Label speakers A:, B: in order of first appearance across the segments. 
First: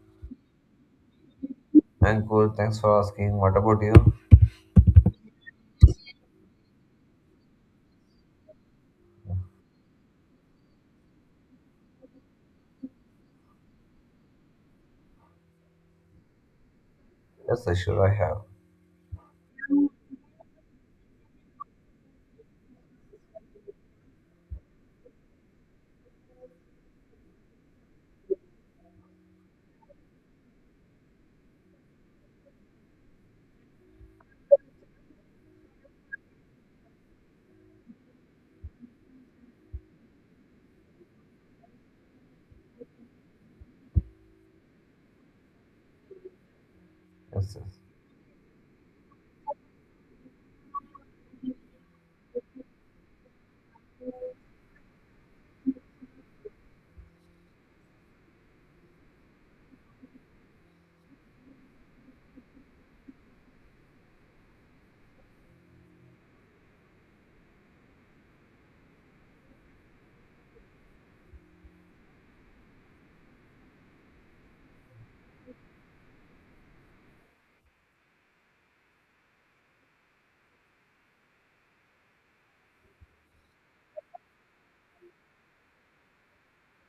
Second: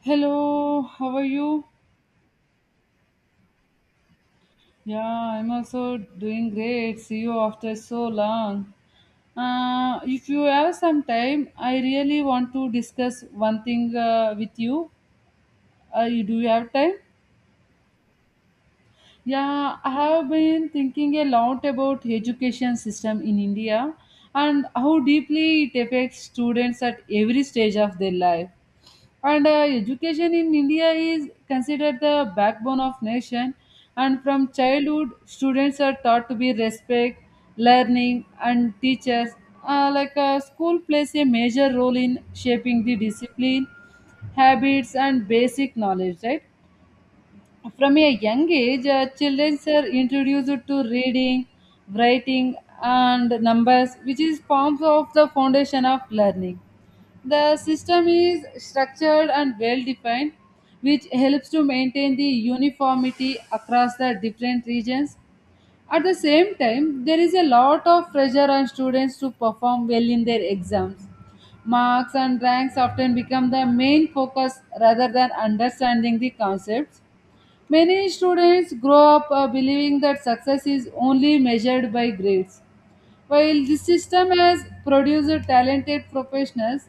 A: Hello, how are you?
B: I'm cool. Thanks for asking. What about you?
A: Yeah, I'm also doing great. See you after so long. If you have some time, I really want to discuss one thing with you. Do you have time?
B: Yes, I sure I have.
A: Yeah, I have been thinking a lot about education system in India and how deeply it affects students at every stage of their life. And Education in india is considered the backbone of nation, and from childhood students are taught to be respect learning and teachers. School plays a major role in shaping the discipline, habits and basic knowledge, right?
B: Yes, yes.
A: From a young age children are introduced to reading, writing and numbers, which is forms of the foundation of learning. The system is structured and well defined, which helps to maintain the uniformity across the different regions. At the same time, there is a lot of pressure on students to perform well in their exams. Marks and ranks often become the main focus rather than understanding the concepts. Many students grow up believing that success is only measured by grades. While this system has produced talented professionals,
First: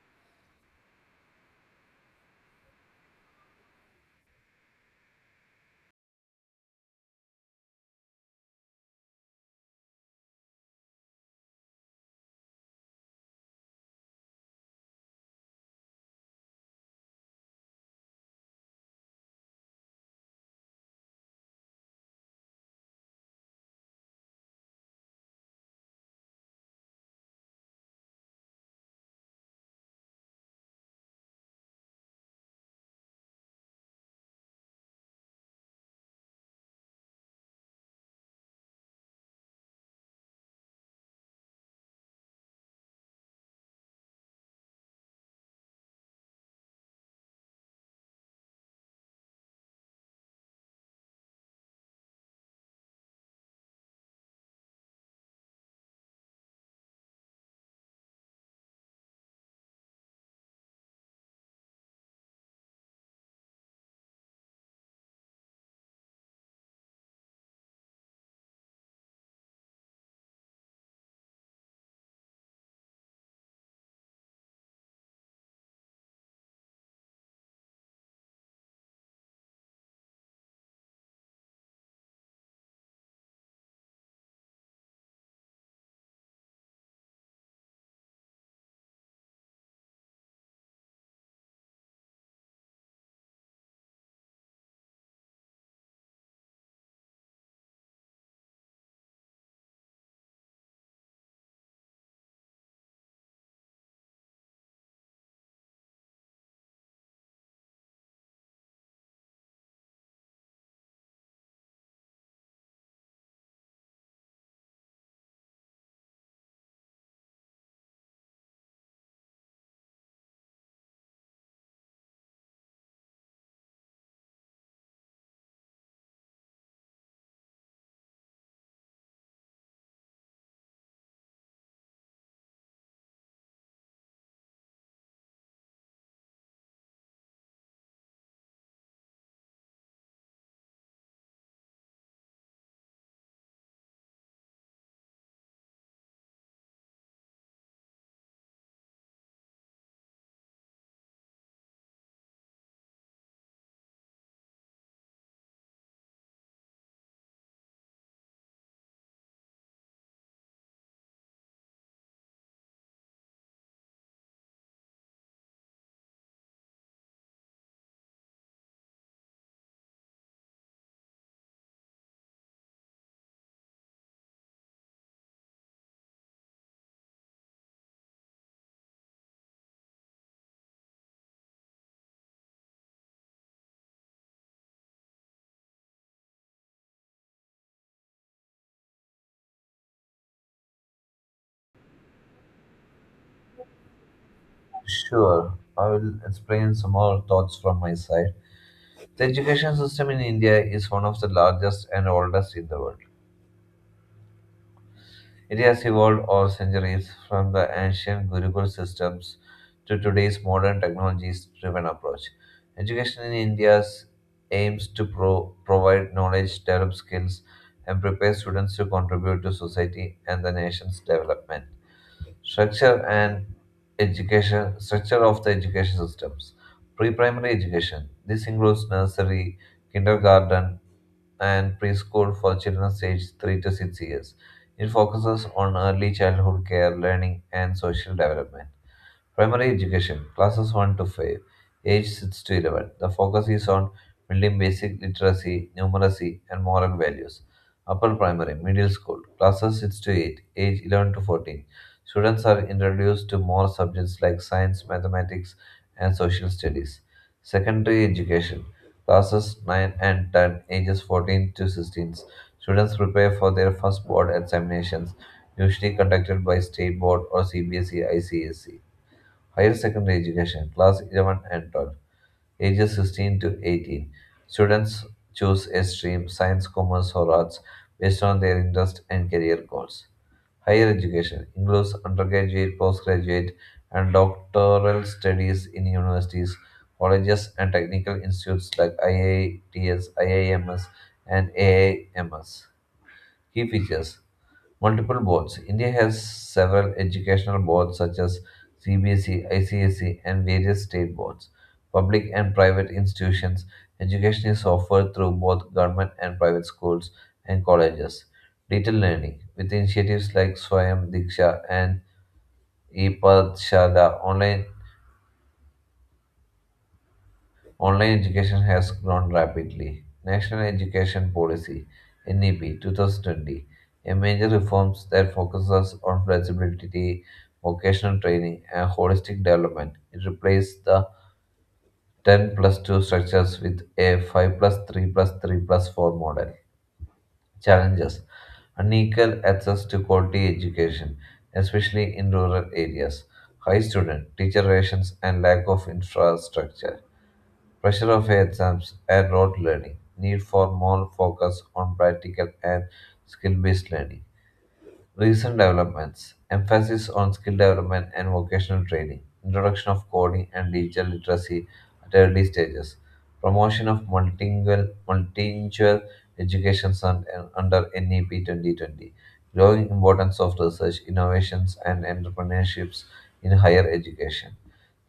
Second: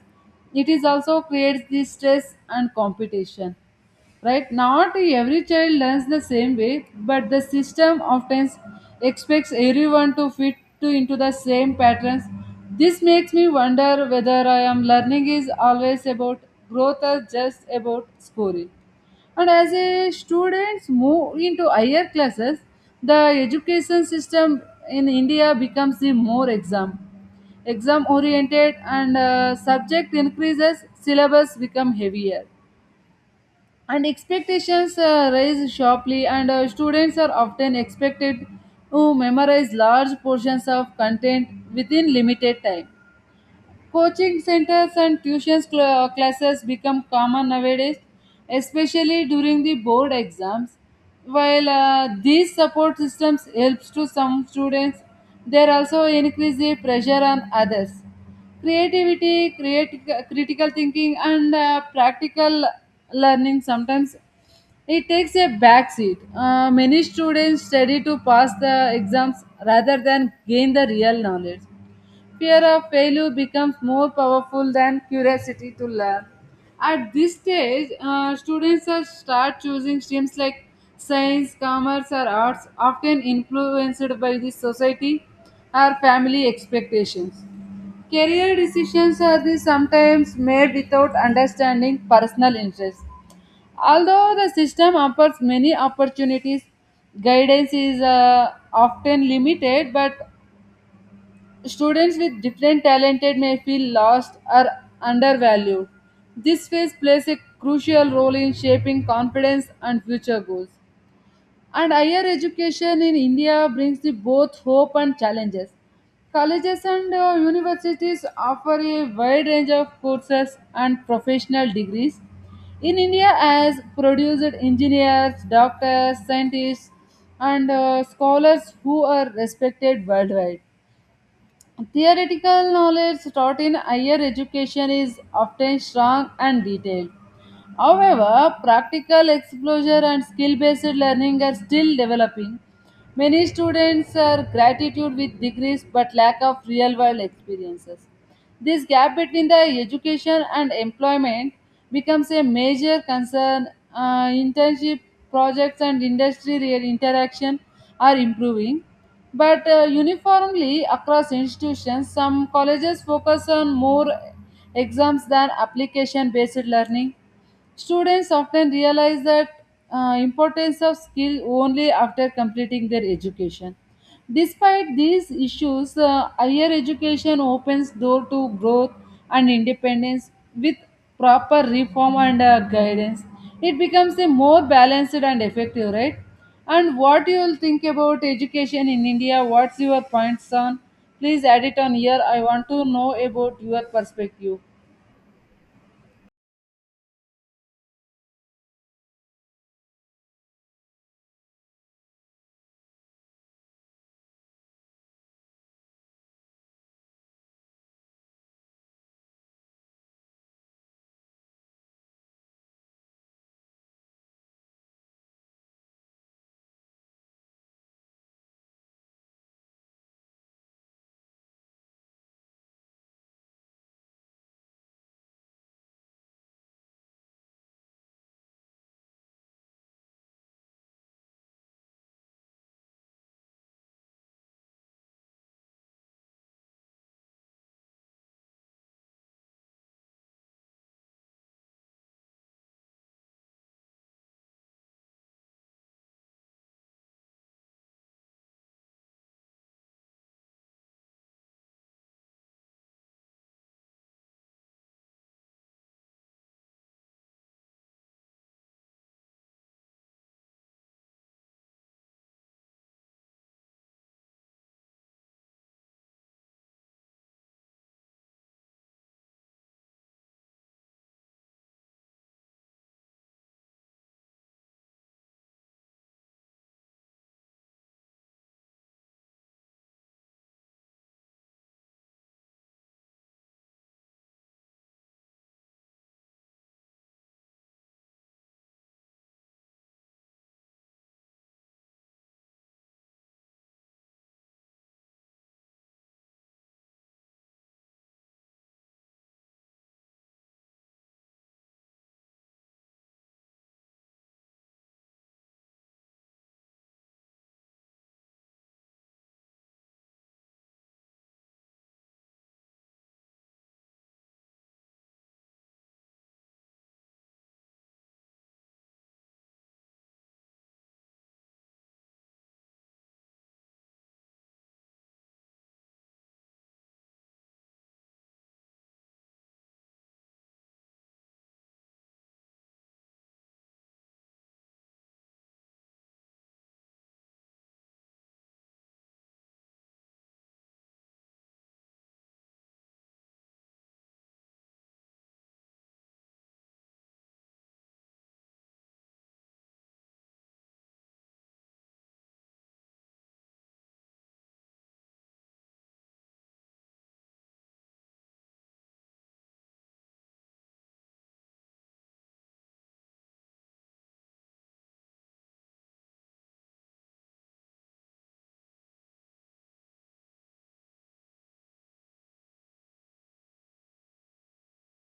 A: it is also creates the stress and competition, right? Not every child learns the same way, but the system often expects everyone to fit to into the same patterns. This makes me wonder whether I am learning is always about growth or just about scoring. And as a students move into higher classes, the education system in india becomes the more exam oriented and subject increases, syllabus become heavier and expectations rise sharply, and students are often expected to memorize large portions of content within limited time. Coaching centers and tuition classes become common nowadays, especially during the board exams. While these support systems helps to some students, they also increase the pressure on others. Creativity Create critical thinking, and practical learning sometimes it takes a backseat. Many students study to pass the exams rather than gain the real knowledge. Fear of failure becomes more powerful than curiosity to learn. At this stage, students are start choosing streams like science, commerce, or arts, often influenced by the society or family expectations. Career decisions are the sometimes made without understanding personal interests. Although the system offers many opportunities, guidance is often limited, but students with different talented may feel lost or undervalued. This phase plays a crucial role in shaping confidence and future goals. And higher education in India brings the both hope and challenges. Colleges and universities offer a wide range of courses and professional degrees. In India, has produced engineers, doctors, scientists, and scholars who are respected worldwide. Theoretical knowledge taught in higher education is often strong and detailed. However, practical exposure and skill based learning are still developing. Many students are gratitude with degrees but lack of real world experiences. This gap between the education and employment becomes a major concern. Internship projects and industry real interaction are improving, but uniformly across institutions, some colleges focus on more exams than application based learning. Students often realize that importance of skill only after completing their education. Despite these issues, higher education opens door to growth and independence with proper reform and guidance. It becomes a more balanced and effective, right? And what you will think about education in India? What's your points on? Please add it on here. I want to know about your perspective.
B: Sure. I will explain some more thoughts from my side. The education system in India is one of the largest and oldest in the world. It has evolved over centuries from the ancient Gurukul systems to today's modern technologies driven approach. Education in India aims to provide knowledge, develop skills, and prepare students to contribute to society and the nation's development. Structure and education structure of the education systems. Pre-primary education. This includes nursery, kindergarten, and preschool for children aged 3 to 6 years. It focuses on early childhood care, learning, and social development. Primary education, classes 1 to 5, age 6 to 11. The focus is on building basic literacy, numeracy, and moral values. Upper primary, middle school, classes 6 to 8, age 11 to 14. Students are introduced to more subjects like science, mathematics, and social studies. Secondary education, classes 9 and 10, ages 14 to 16. Students prepare for their first board examinations, usually conducted by state board or CBSE ICSE. Higher secondary education, class 11 and 12, ages 16 to 18. Students choose a stream, science, commerce, or arts based on their interest and career goals. Higher education includes undergraduate, postgraduate, and doctoral studies in universities, colleges, and technical institutes like IITS, IIMS, and AIMS. Key features multiple boards. India has several educational boards such as CBSE, ICSE, and various state boards. Public and private institutions. Education is offered through both government and private schools and colleges. Digital learning with initiatives like Swayam Diksha and E Pathshala, online online education has grown rapidly. National Education Policy (NEP) 2020, a major reforms that focuses on flexibility, vocational training, and holistic development. It replaced the 10 plus 2 structures with a 5 plus 3 plus 3 plus 4 model. Challenges: unequal access to quality education, especially in rural areas, high student teacher rations, and lack of infrastructure. Pressure of exams and rote learning. Need for more focus on practical and skill based learning. Recent developments. Emphasis on skill development and vocational training. Introduction of coding and digital literacy at early stages. Promotion of multilingual, multilingual education and under NEP 2020. Growing importance of research, innovations, and entrepreneurships in higher education.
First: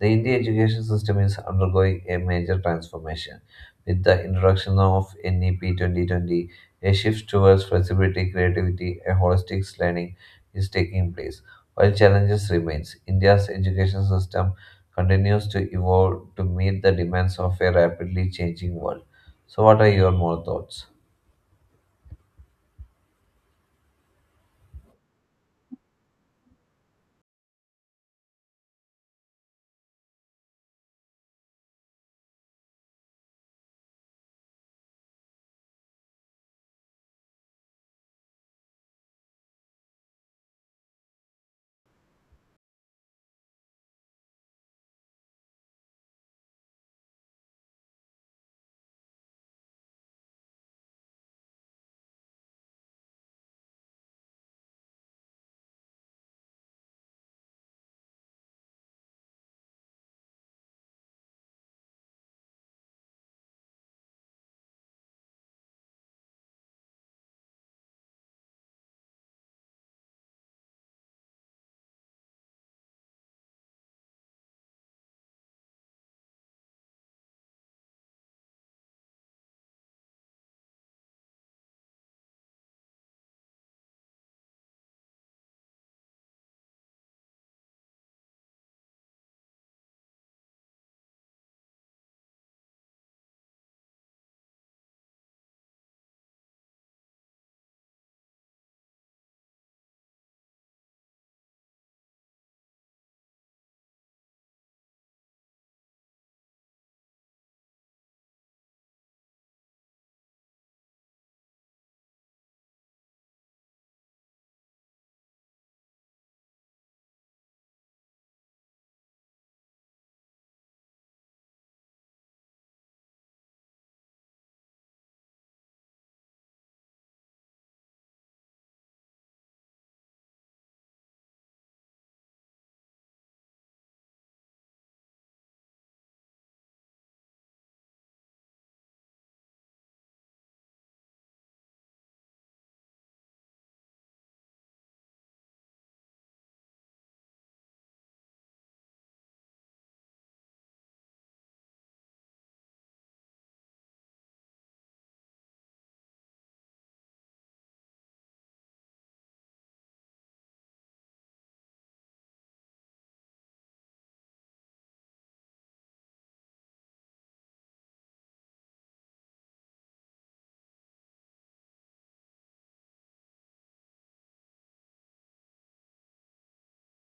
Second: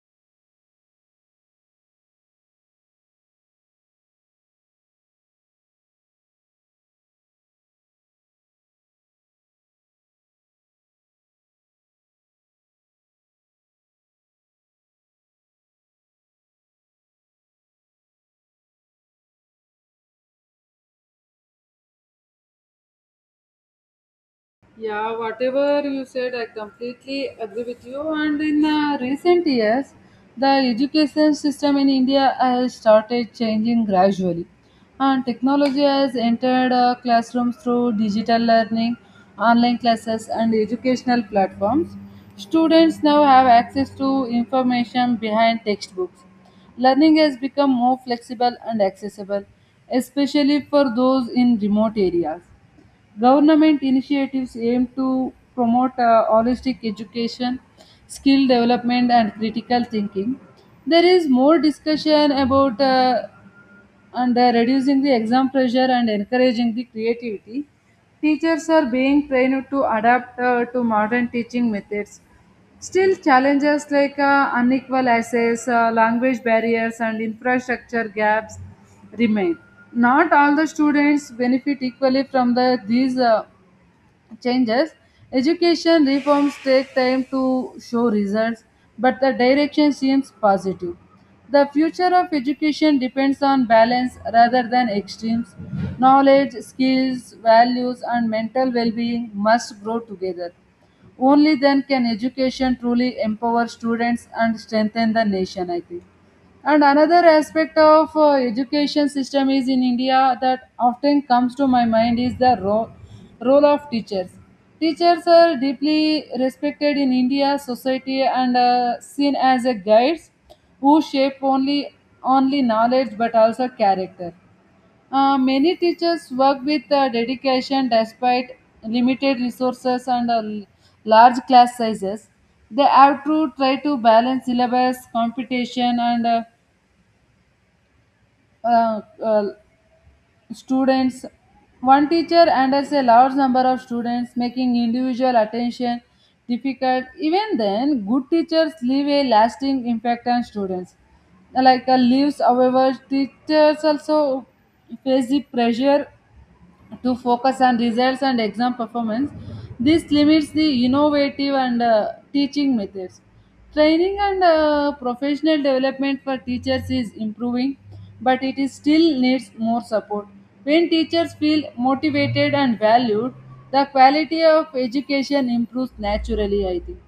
B: The Indian education system is undergoing a major transformation. With the introduction of NEP 2020, a shift towards flexibility, creativity, and holistic learning is taking place. While challenges remain, India's education system continues to evolve to meet the demands of a rapidly changing world. So, what are your more thoughts?
A: Yeah, whatever you said, I completely agree with you. And in recent years, the education system in India has started changing gradually. And technology has entered classrooms through digital learning, online classes, and educational platforms. Students now have access to information behind textbooks. Learning has become more flexible and accessible, especially for those in remote areas. Government initiatives aim to promote holistic education, skill development, and critical thinking. There is more discussion about and reducing the exam pressure and encouraging the creativity. Teachers are being trained to adapt to modern teaching methods. Still, challenges like unequal access, language barriers, and infrastructure gaps remain. Not all the students benefit equally from the, these changes. Education reforms take time to show results, but the direction seems positive. The future of education depends on balance rather than extremes. Knowledge, skills, values, and mental well being must grow together. Only then can education truly empower students and strengthen the nation, I think. And another aspect of education system is in india that often comes to my mind is the role of teachers. Teachers are deeply respected in india society and seen as a guides who shape only knowledge but also character. Many teachers work with dedication despite limited resources and large class sizes. They have to try to balance syllabus competition and uh, uh, students. One teacher handles a large number of students, making individual attention difficult. Even then, good teachers leave a lasting impact on students, like leaves. However, teachers also face the pressure to focus on results and exam performance. This limits the innovative and teaching methods. Training and professional development for teachers is improving, but it is still needs more support. When teachers feel motivated and valued, the quality of education improves naturally, I think.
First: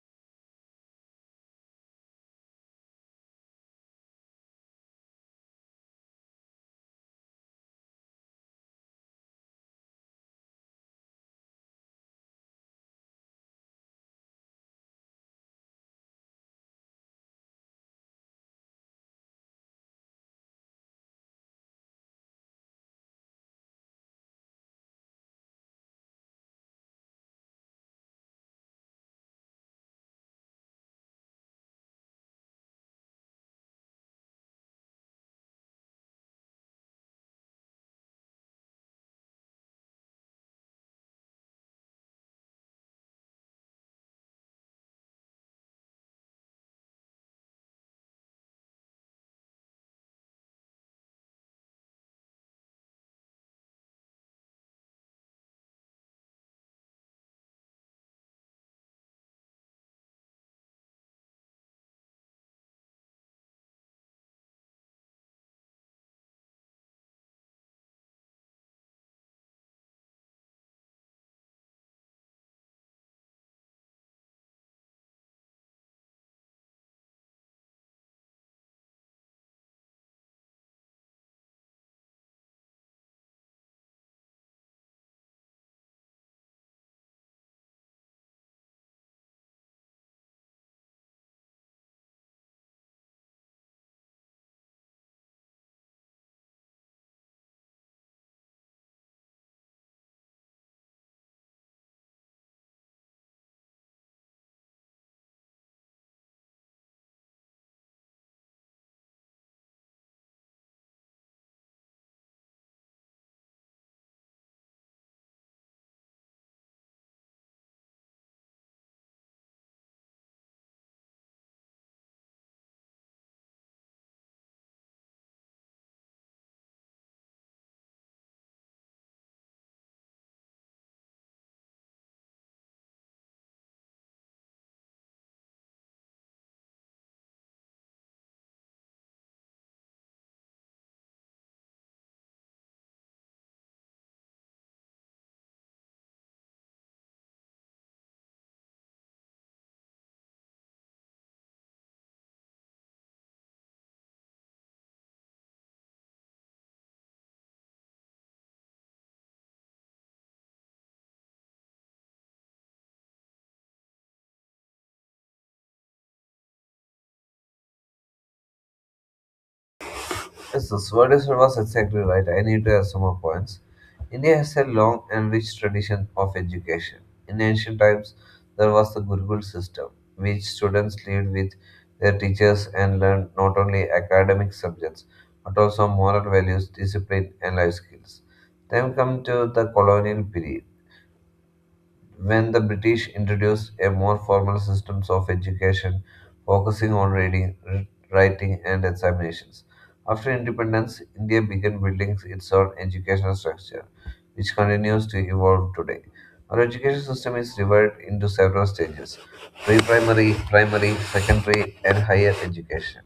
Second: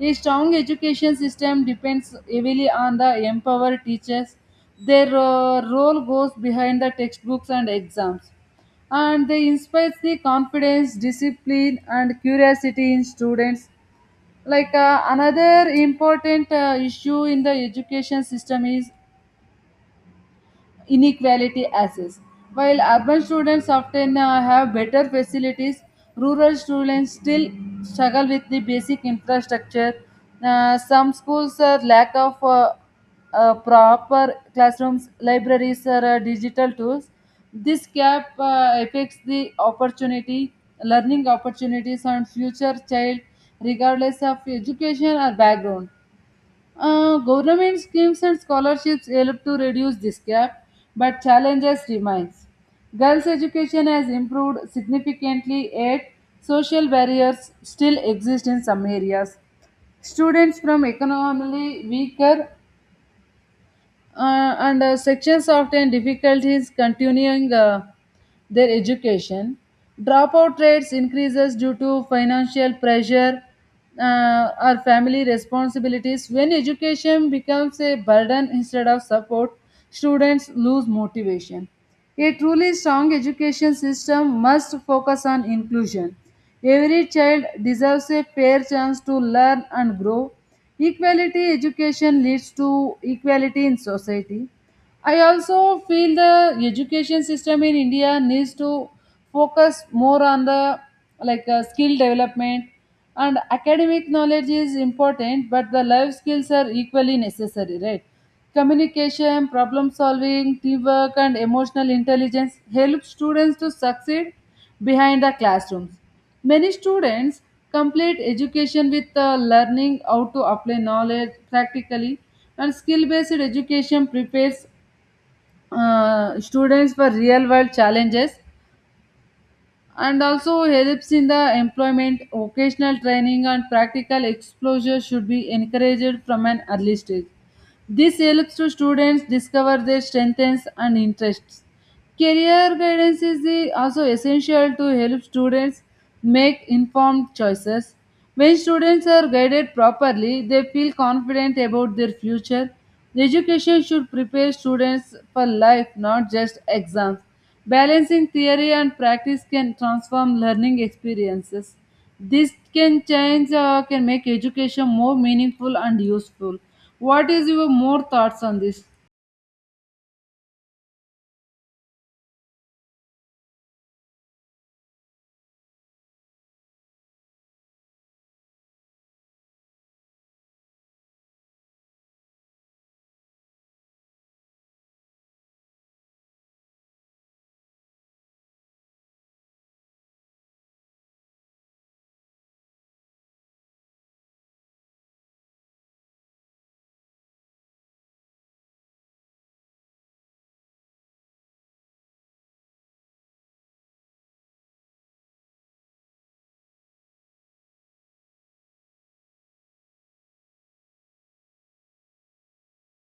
A: A strong education system depends heavily on the empowered teachers. Their role goes behind the textbooks and exams, and they inspire the confidence, discipline, and curiosity in students. Like another important issue in the education system is inequality access. While urban students often have better facilities, rural students still struggle with the basic infrastructure. Some schools lack of proper classrooms, libraries, or digital tools. This gap affects the opportunity, learning opportunities, and future child, regardless of education or background. Government schemes and scholarships help to reduce this gap, but challenges remain. Girls' education has improved significantly, yet social barriers still exist in some areas. Students from economically weaker and sections often difficulties continuing their education. Dropout rates increases due to financial pressure or family responsibilities. When education becomes a burden instead of support, students lose motivation. A truly strong education system must focus on inclusion. Every child deserves a fair chance to learn and grow. Equality education leads to equality in society. I also feel the education system in India needs to focus more on the like skill development. And academic knowledge is important, but the life skills are equally necessary, right? Communication, problem solving, teamwork and emotional intelligence help students to succeed behind the classrooms. Many students complete education with learning how to apply knowledge practically. And skill based education prepares students for real world challenges, and also helps in the employment. Vocational training and practical exposure should be encouraged from an early stage. This helps to students discover their strengths and interests. Career guidance is also essential to help students make informed choices. When students are guided properly, they feel confident about their future. Education should prepare students for life, not just exams. Balancing theory and practice can transform learning experiences. This can change, can make education more meaningful and useful. What is your more thoughts on this?
B: Yes, the Swarnasar was exactly right. I need to add some more points. India has a long and rich tradition of education. In ancient times, there was the Gurukul system, which students lived with their teachers and learned not only academic subjects but also moral values, discipline, and life skills. Then come to the colonial period. When the British introduced a more formal system of education focusing on reading, writing, and examinations. After independence, India began building its own educational structure, which continues to evolve today. Our education system is divided into several stages: pre primary, primary, secondary, and higher education.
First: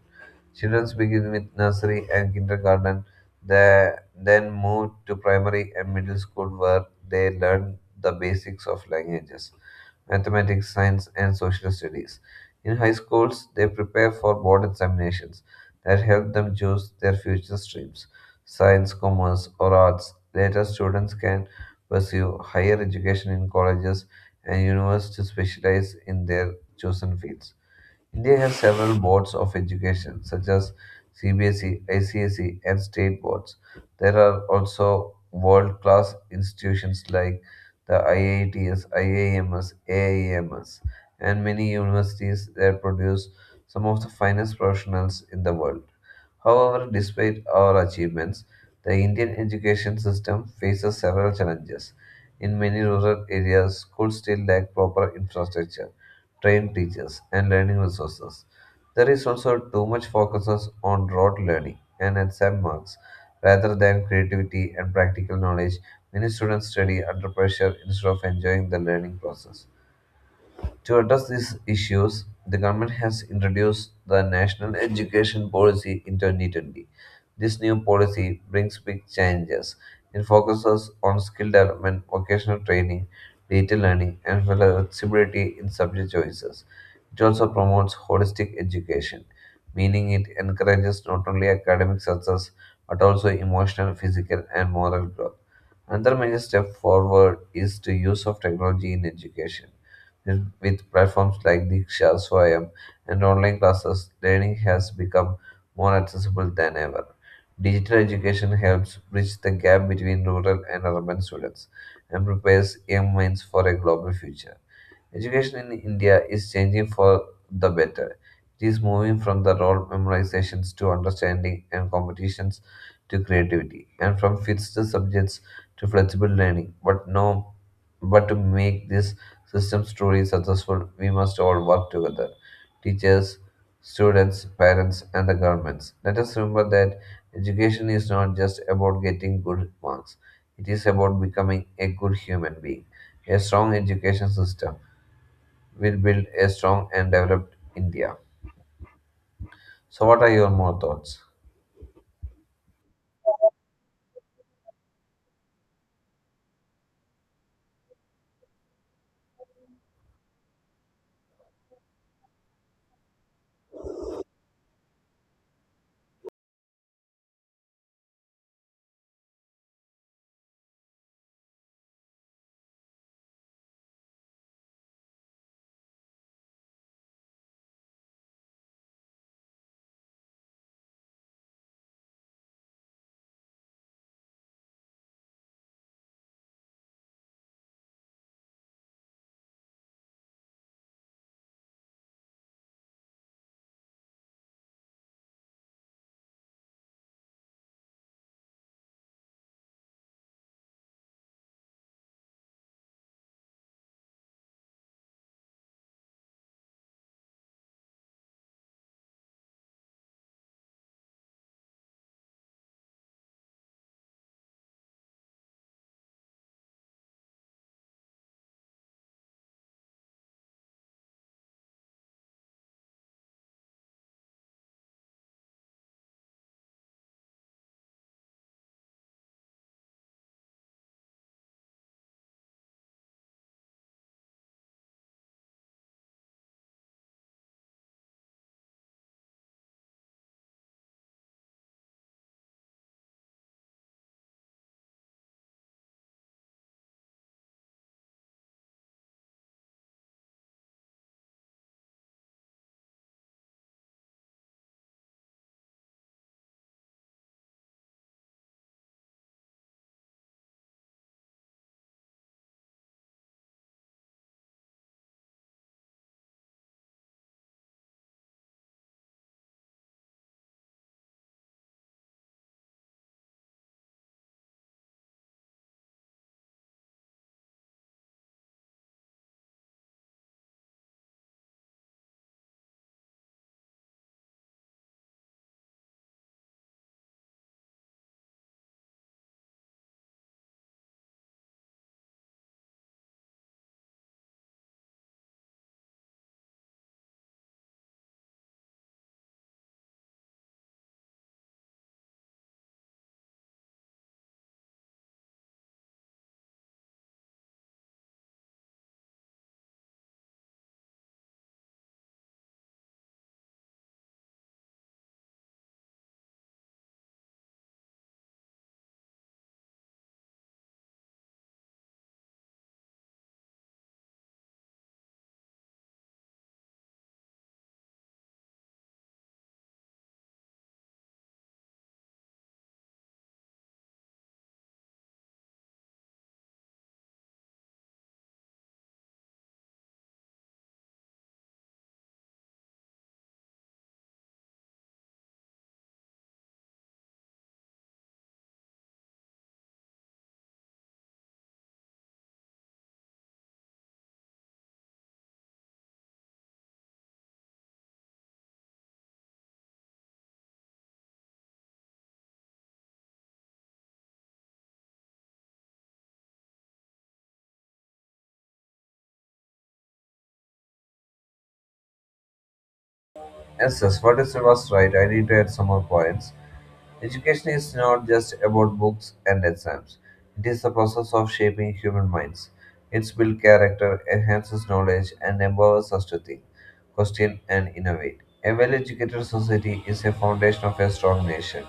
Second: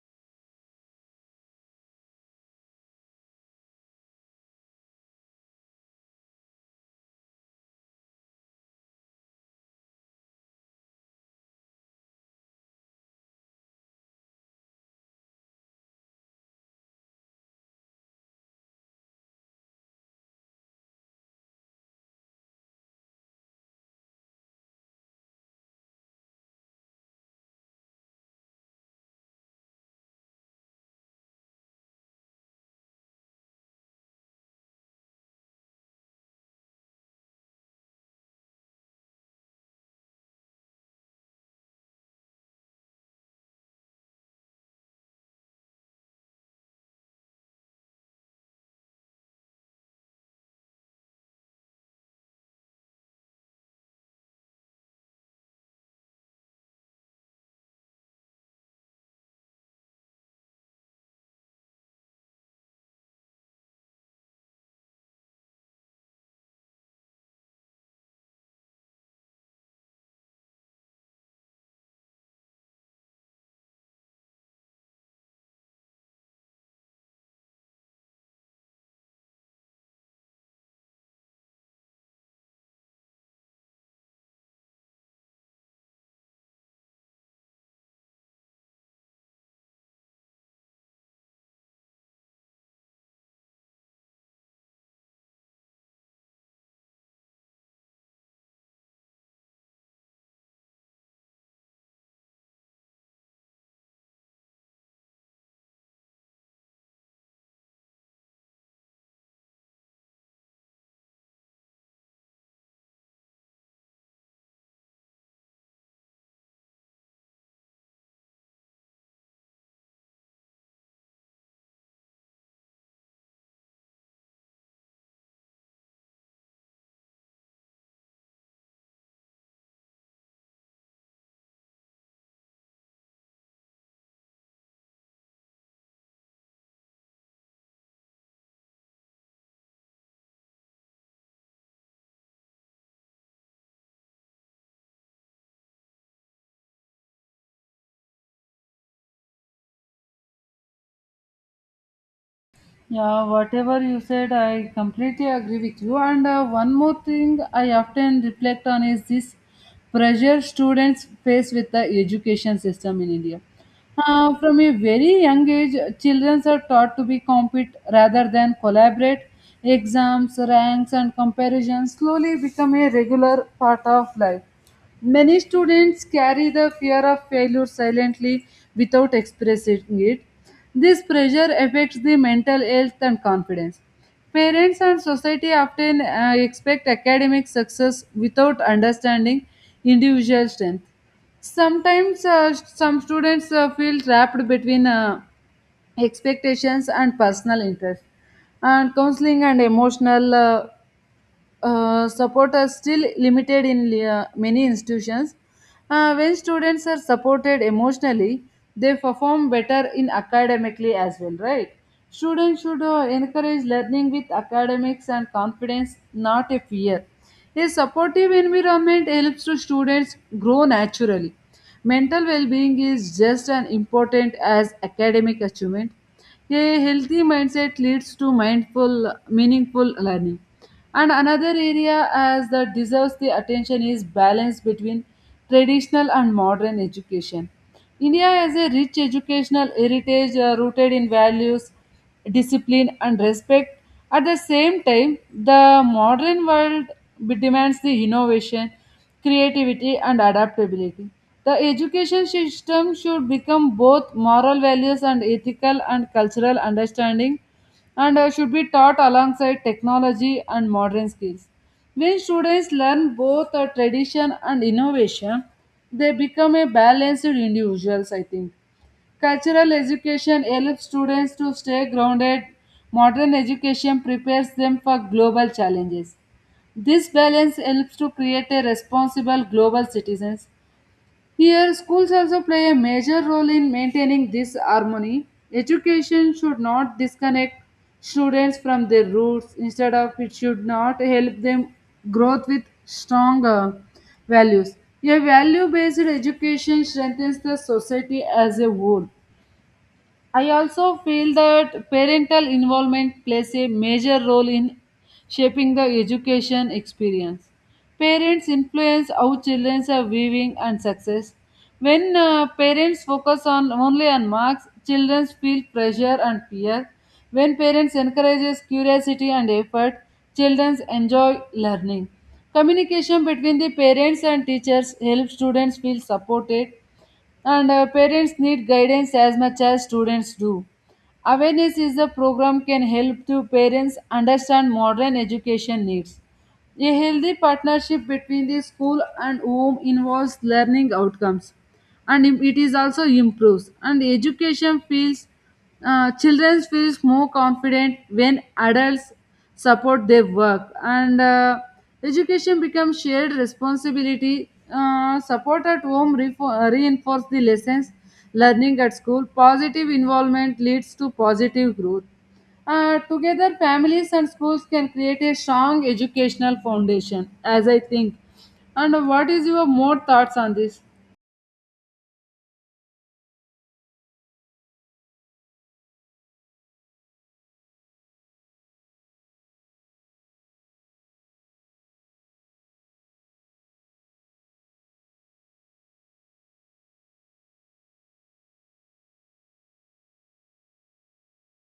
B: Children begin with nursery and kindergarten, they then move to primary and middle school where they learn the basics of languages, mathematics, science, and social studies. In high schools, they prepare for board examinations that help them choose their future streams, science, commerce, or arts. Later, students can pursue higher education in colleges and universities to specialize in their chosen fields. India has several boards of education, such as CBSE, ICSE, and state boards. There are also world class institutions like the IITs, IIMs, AIMs, and many universities that produce some of the finest professionals in the world. However, despite our achievements, the Indian education system faces several challenges. In many rural areas, schools still lack proper infrastructure, trained teachers, and learning resources. There is also too much focus on rote learning and exam marks rather than creativity and practical knowledge. Many students study under pressure instead of enjoying the learning process. To address these issues, the government has introduced the National Education Policy in 2020. This new policy brings big changes. It focuses on skill development, vocational training, digital learning, and flexibility in subject choices. It also promotes holistic education, meaning it encourages not only academic success but also emotional, physical, and moral growth. Another major step forward is the use of technology in education. With platforms like Diksha, Swayam, and online classes, learning has become more accessible than ever. Digital education helps bridge the gap between rural and urban students and prepares young minds for a global future. Education in India is changing for the better. It is moving from the rote memorizations to understanding and competitions to creativity, and from fixed subjects to flexible learning. But no, but to make this system truly successful, we must all work together. Teachers, students, parents, and the governments. Let us remember that education is not just about getting good marks. It is about becoming a good human being. A strong education system will build a strong and developed India. So, what are your more thoughts?
A: Yeah, whatever you said, I completely agree with you. And one more thing I often reflect on is this pressure students face with the education system in India. From a very young age, children are taught to be compete rather than collaborate. Exams, ranks, and comparisons slowly become a regular part of life. Many students carry the fear of failure silently without expressing it. This pressure affects the mental health and confidence. Parents and society often expect academic success without understanding individual strength. Sometimes some students feel trapped between expectations and personal interest. And counseling and emotional support is still limited in many institutions. When students are supported emotionally, they perform better in academically as well, right? Students should encourage learning with academics and confidence, not a fear. A supportive environment helps to students grow naturally. Mental well-being is just as important as academic achievement. A healthy mindset leads to mindful, meaningful learning. And another area as that deserves the attention is balance between traditional and modern education. India has a rich educational heritage rooted in values, discipline, and respect. At the same time, the modern world demands the innovation, creativity and adaptability. The education system should become both moral values and ethical and cultural understanding, and should be taught alongside technology and modern skills. When students learn both tradition and innovation, they become a balanced individuals, I think. Cultural education helps students to stay grounded. Modern education prepares them for global challenges. This balance helps to create a responsible global citizens. Here, schools also play a major role in maintaining this harmony. Education should not disconnect students from their roots. Instead of it should not help them growth with strong values. A value-based education strengthens the society as a whole. I also feel that parental involvement plays a major role in shaping the education experience. Parents influence how children are viewing and success. When parents focus on only on marks, children feel pressure and fear. When parents encourages curiosity and effort, children enjoy learning. Communication between the parents and teachers helps students feel supported and parents need guidance as much as students do. Awareness is a program can help to parents understand modern education needs. A healthy partnership between the school and home involves learning outcomes and it is also improves and education feels children feels more confident when adults support their work and education becomes shared responsibility support at home reinforce the lessons learning at school positive involvement leads to positive growth together, families and schools can create a strong educational foundation, as I think. And what is your more thoughts on this?
B: Yes, yes, what is was right? I need to add some more points. Education is not just about books and exams. It is the process of shaping human minds. It builds character, enhances knowledge, and empowers us to think, question, and innovate. A well-educated society is a foundation of a strong nation.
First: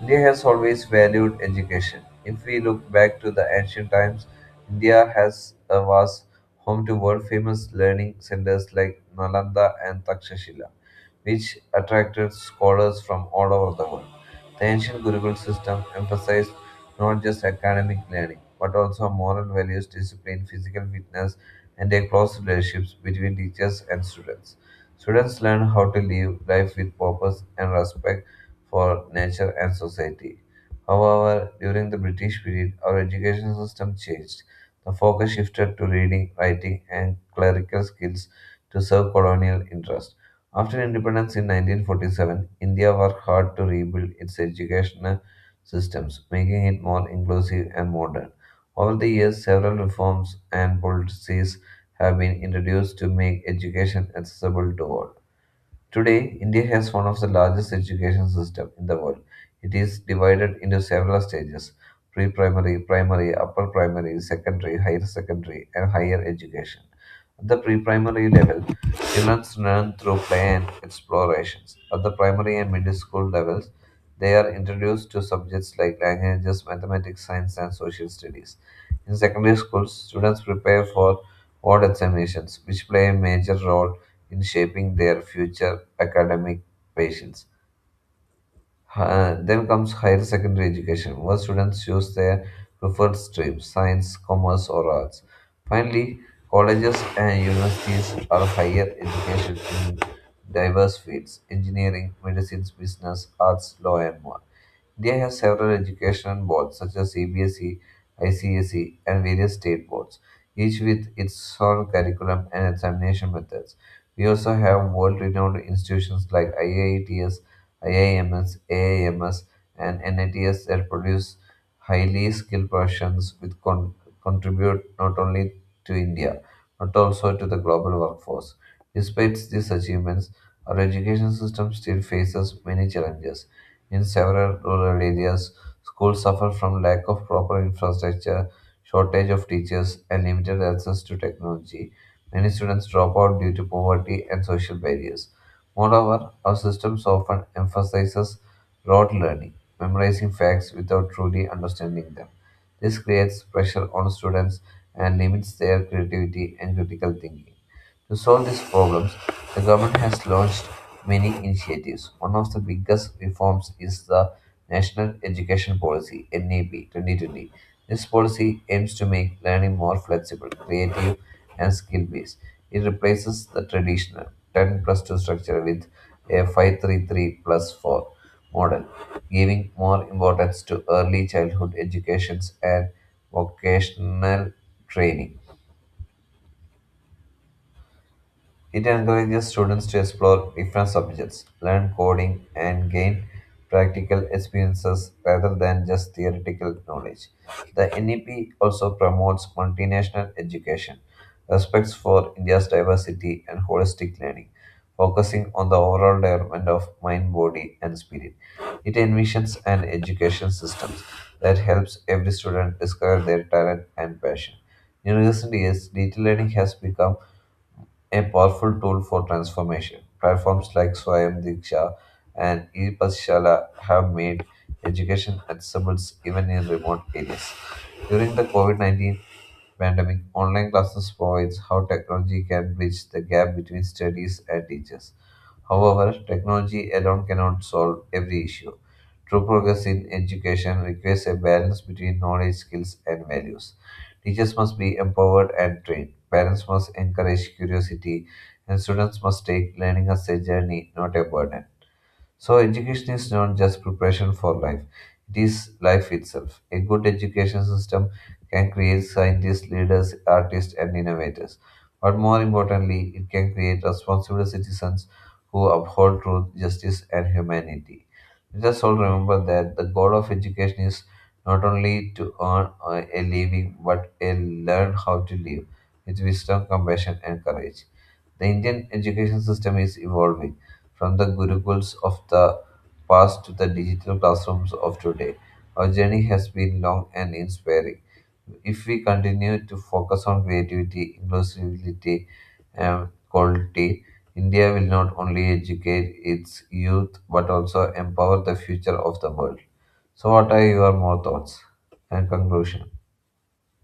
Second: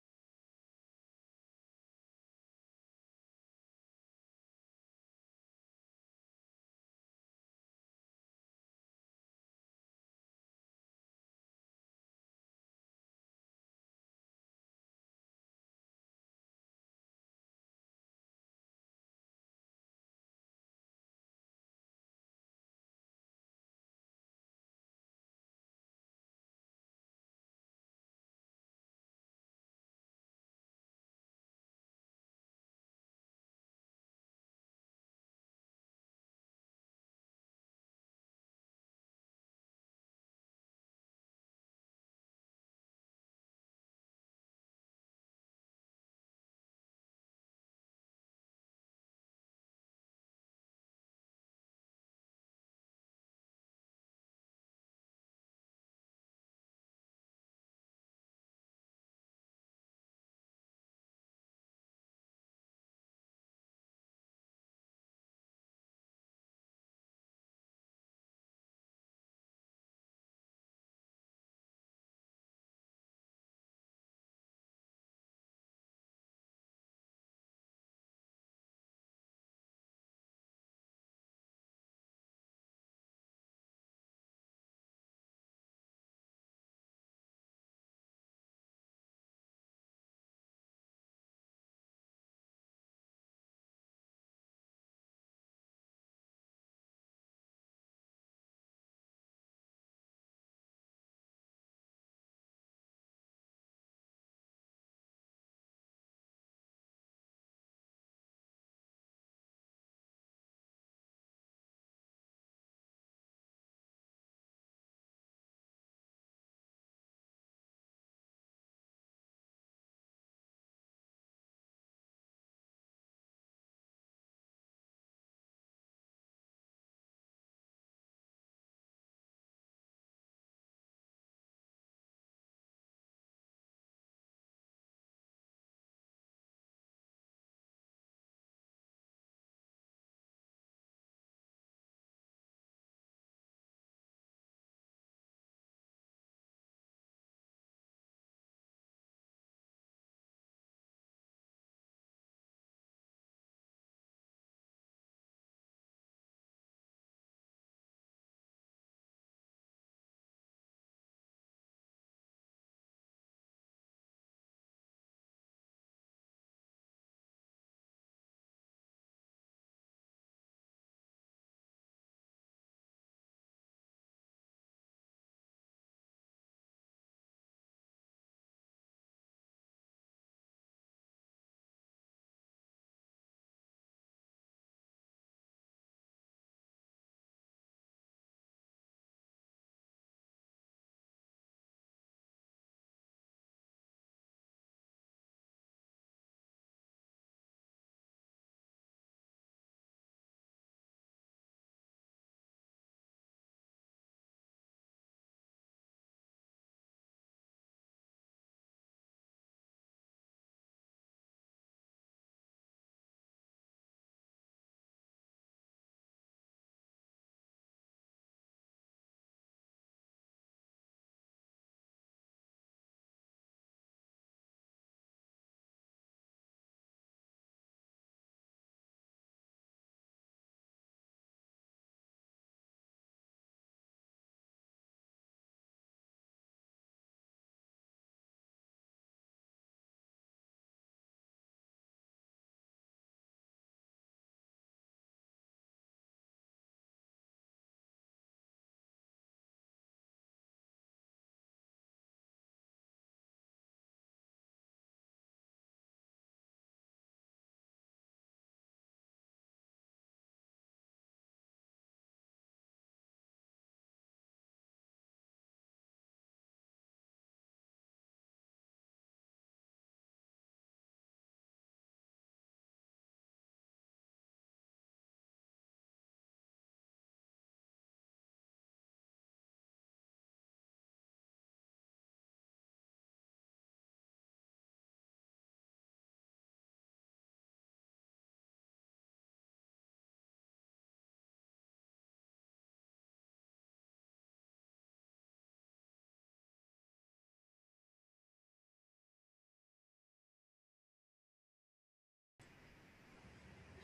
B: India has always valued education. If we look back to the ancient times, India has was home to world famous learning centers like Nalanda and Takshashila which attracted scholars from all over the world. The ancient Gurukul system emphasized not just academic learning, but also moral values, discipline, physical fitness, and a close relationships between teachers and students. Students learn how to live life with purpose and respect for nature and society. However, during the British period, our education system changed. The focus shifted to reading, writing, and clerical skills to serve colonial interests. After independence in 1947, India worked hard to rebuild its educational systems, making it more inclusive and modern. Over the years, several reforms and policies have been introduced to make education accessible to all. Today, India has one of the largest education systems in the world. It is divided into several stages: pre primary, primary, upper primary, secondary, higher secondary, and higher education. At the pre primary level, children learn through play and explorations. At the primary and middle school levels, they are introduced to subjects like languages, mathematics, science, and social studies. In secondary schools, students prepare for board examinations, which play a major role in shaping their future academic patients. Then comes higher secondary education, where students choose their preferred stream, science, commerce, or arts. Finally, colleges and universities are higher education in diverse fields: engineering, medicine, business, arts, law, and more. India has several education boards such as CBSE, ICSE, and various state boards, each with its own curriculum and examination methods. We also have world renowned institutions like IITS, IIMS, AIMS, and NITS that produce highly skilled professions which contribute not only to India but also to the global workforce. Despite these achievements, our education system still faces many challenges. In several rural areas, schools suffer from lack of proper infrastructure, shortage of teachers, and limited access to technology. Many students drop out due to poverty and social barriers. Moreover, our systems often emphasizes rote learning, memorizing facts without truly understanding them. This creates pressure on students and limits their creativity and critical thinking. To solve these problems, the government has launched many initiatives. One of the biggest reforms is the National Education Policy (NEP) 2020. This policy aims to make learning more flexible, creative, and skill-based. It replaces the traditional 10 plus 2 structure with a 533 plus 4 model, giving more importance to early childhood educations and vocational training. It encourages students to explore different subjects, learn coding, and gain practical experiences rather than just theoretical knowledge. The NEP also promotes multinational education, respects for India's diversity, and holistic learning, focusing on the overall development of mind, body, and spirit. It envisions an education system that helps every student discover their talent and passion. In recent years, digital learning has become a powerful tool for transformation. Platforms like Swayam Diksha and E-Pashala have made education accessible even in remote areas. During the COVID-19 pandemic, online classes provides how technology can bridge the gap between studies and teachers. However, technology alone cannot solve every issue. True progress in education requires a balance between knowledge, skills, and values. Teachers must be empowered and trained. Parents must encourage curiosity, and students must take learning as a journey, not a burden. So, education is not just preparation for life, it is life itself. A good education system can create scientists, leaders, artists, and innovators. But more importantly, it can create responsible citizens who uphold truth, justice, and humanity. Let us all remember that the goal of education is not only to earn a living but a learn how to live with wisdom, compassion, and courage. The Indian education system is evolving from the gurukuls of the past to the digital classrooms of today. Our journey has been long and inspiring. If we continue to focus on creativity, inclusivity, and quality, India will not only educate its youth but also empower the future of the world. So, what are your more thoughts and conclusion?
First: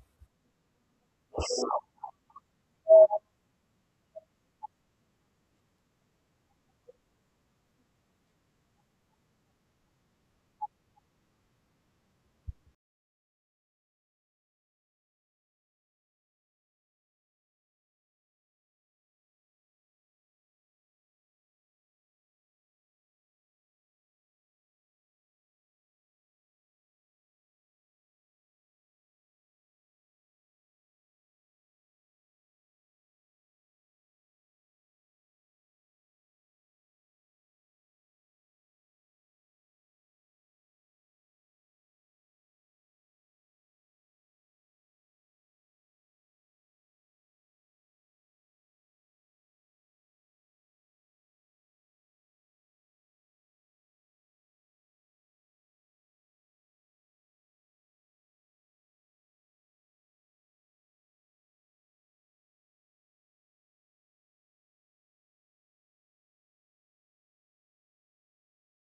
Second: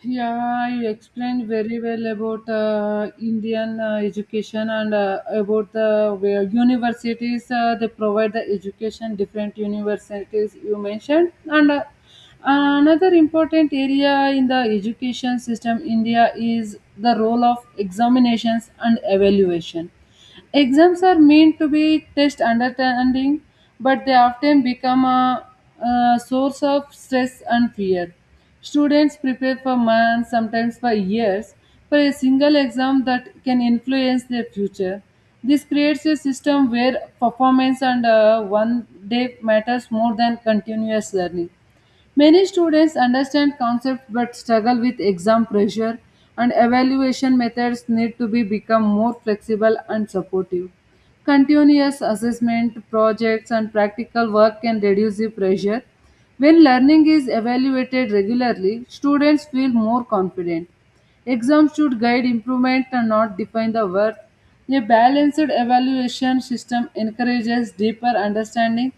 A: Yeah, you explained very well about Indian education and about the where universities. They provide the education, different universities you mentioned, and another important area in the education system India is the role of examinations and evaluation. Exams are meant to be test understanding, but they often a source of stress and fear. Students prepare for months, sometimes for years, for a single exam that can influence their future. This creates a system where performance and one day matters more than continuous learning. Many students understand concepts but struggle with exam pressure and evaluation methods need to be become more flexible and supportive. Continuous assessment, projects and practical work can reduce the pressure. When learning is evaluated regularly, students feel more confident. Exams should guide improvement and not define the worth. A balanced evaluation system encourages deeper understanding.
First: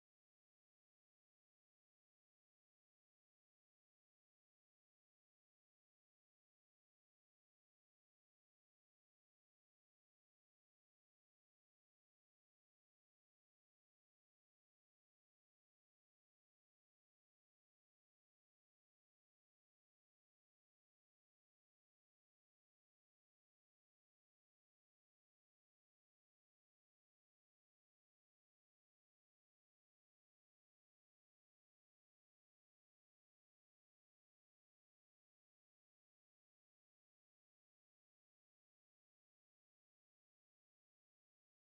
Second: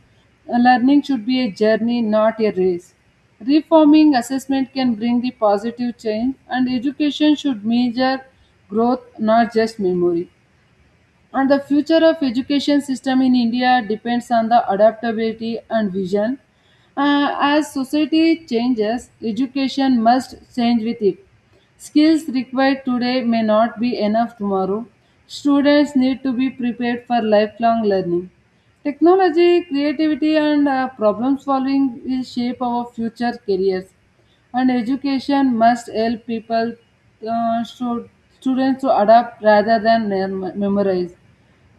A: And learning should be a journey, not a race. Reforming assessment can bring the positive change, and education should measure growth, not just memory. And the future of education system in India depends on the adaptability and vision. As society changes, education must change with it. Skills required today may not be enough tomorrow. Students need to be prepared for lifelong learning. Technology, creativity, and problem solving will shape our future careers. And education must help people, uh, stu- students to adapt rather than memorize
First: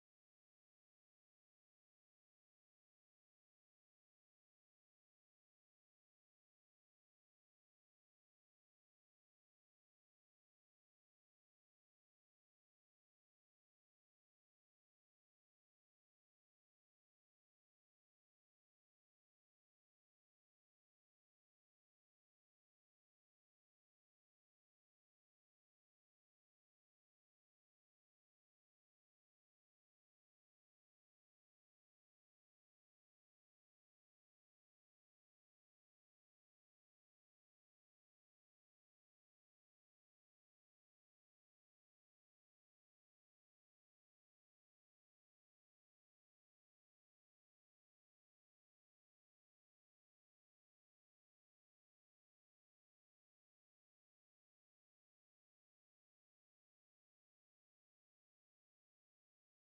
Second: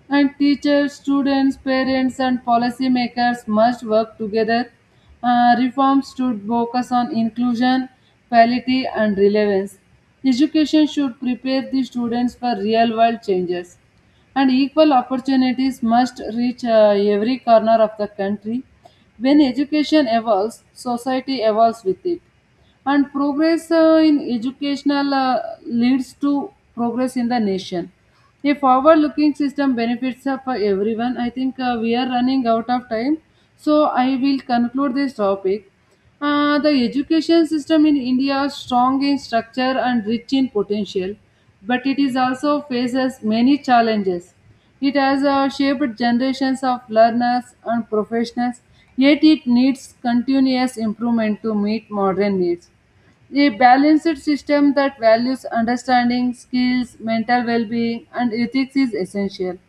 A: and teachers, students, parents, and policymakers must work together. Reforms should focus on inclusion, quality, and relevance. Education should prepare the students for real world changes. And equal opportunities must reach every corner of the country. When education evolves, society evolves with it, and progress in educational leads to progress in the nation. A forward looking system benefits for everyone. I think we are running out of time, so I will conclude this topic. The education system in India is strong in structure and rich in potential, but it is also faces many challenges. It has shaped generations of learners and professionals, yet it needs continuous improvement to meet modern needs. A balanced system that values understanding, skills, mental well being, and ethics is essential.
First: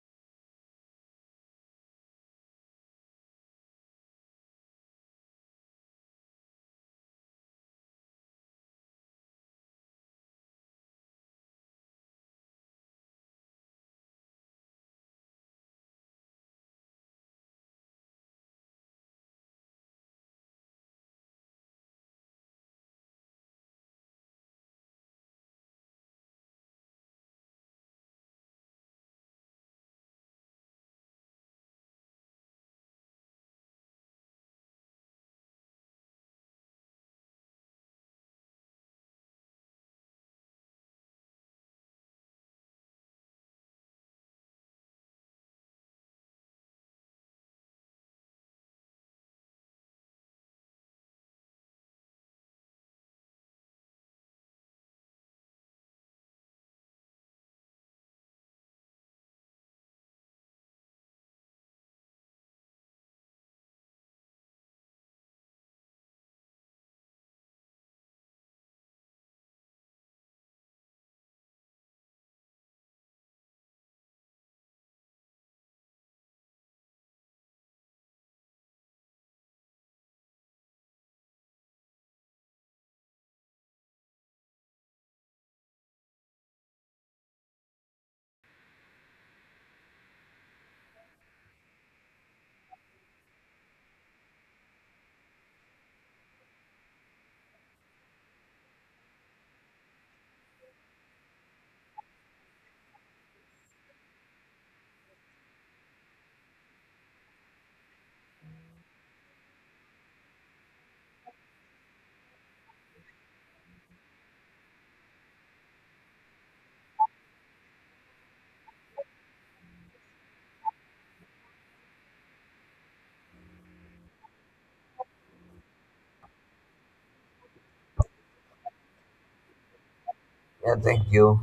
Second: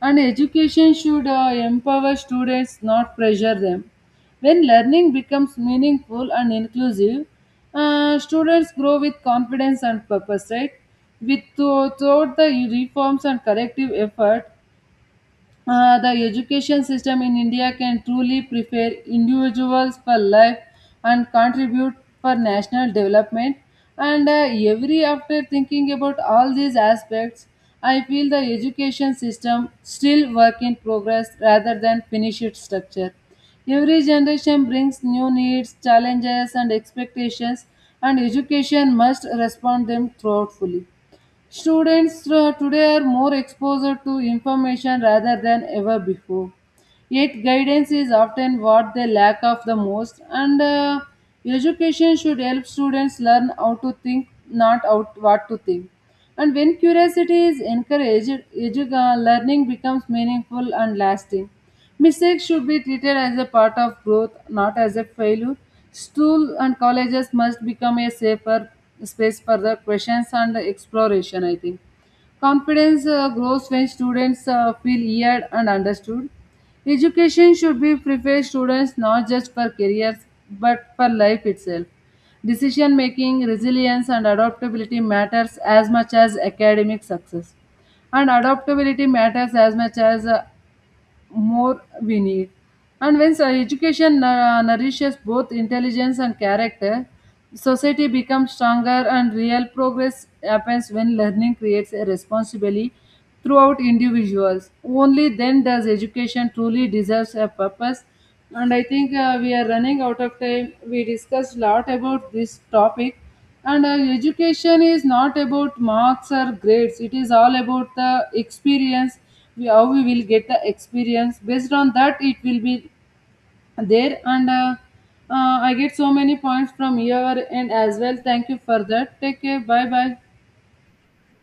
A: And education should empower students, not pressure them. When learning becomes meaningful and inclusive, students grow with confidence and purpose, right? With, throughout the reforms and corrective effort, the education system in India can truly prepare individuals for life and contribute for national development. And every after thinking about all these aspects, I feel the education system still work in progress rather than finish its structure. Every generation brings new needs, challenges, and expectations, and education must respond them thoughtfully. Students today are more exposed to information rather than ever before. Yet, guidance is often what they lack of the most, and education should help students learn how to think, not out what to think. And when curiosity is encouraged, learning becomes meaningful and lasting. Mistakes should be treated as a part of growth, not as a failure. Schools and colleges must become a safer space for the questions and exploration, I think. Confidence grows when students feel heard and understood. Education should be prepare students not just for careers but for life itself. Decision making, resilience, and adaptability matters as much as academic success, and adaptability matters as much as more we need. And when so education nourishes both intelligence and character, society becomes stronger and real progress happens when learning creates a responsibility throughout individuals. Only then does education truly deserves a purpose. And I think we are running out of time. We discussed a lot about this topic. And education is not about marks or grades. It is all about the experience. We, how we will get the experience. Based on that, it will be there. And I get so many points from your end as well. Thank you for that. Take care. Bye bye.
B: Yeah, thank you.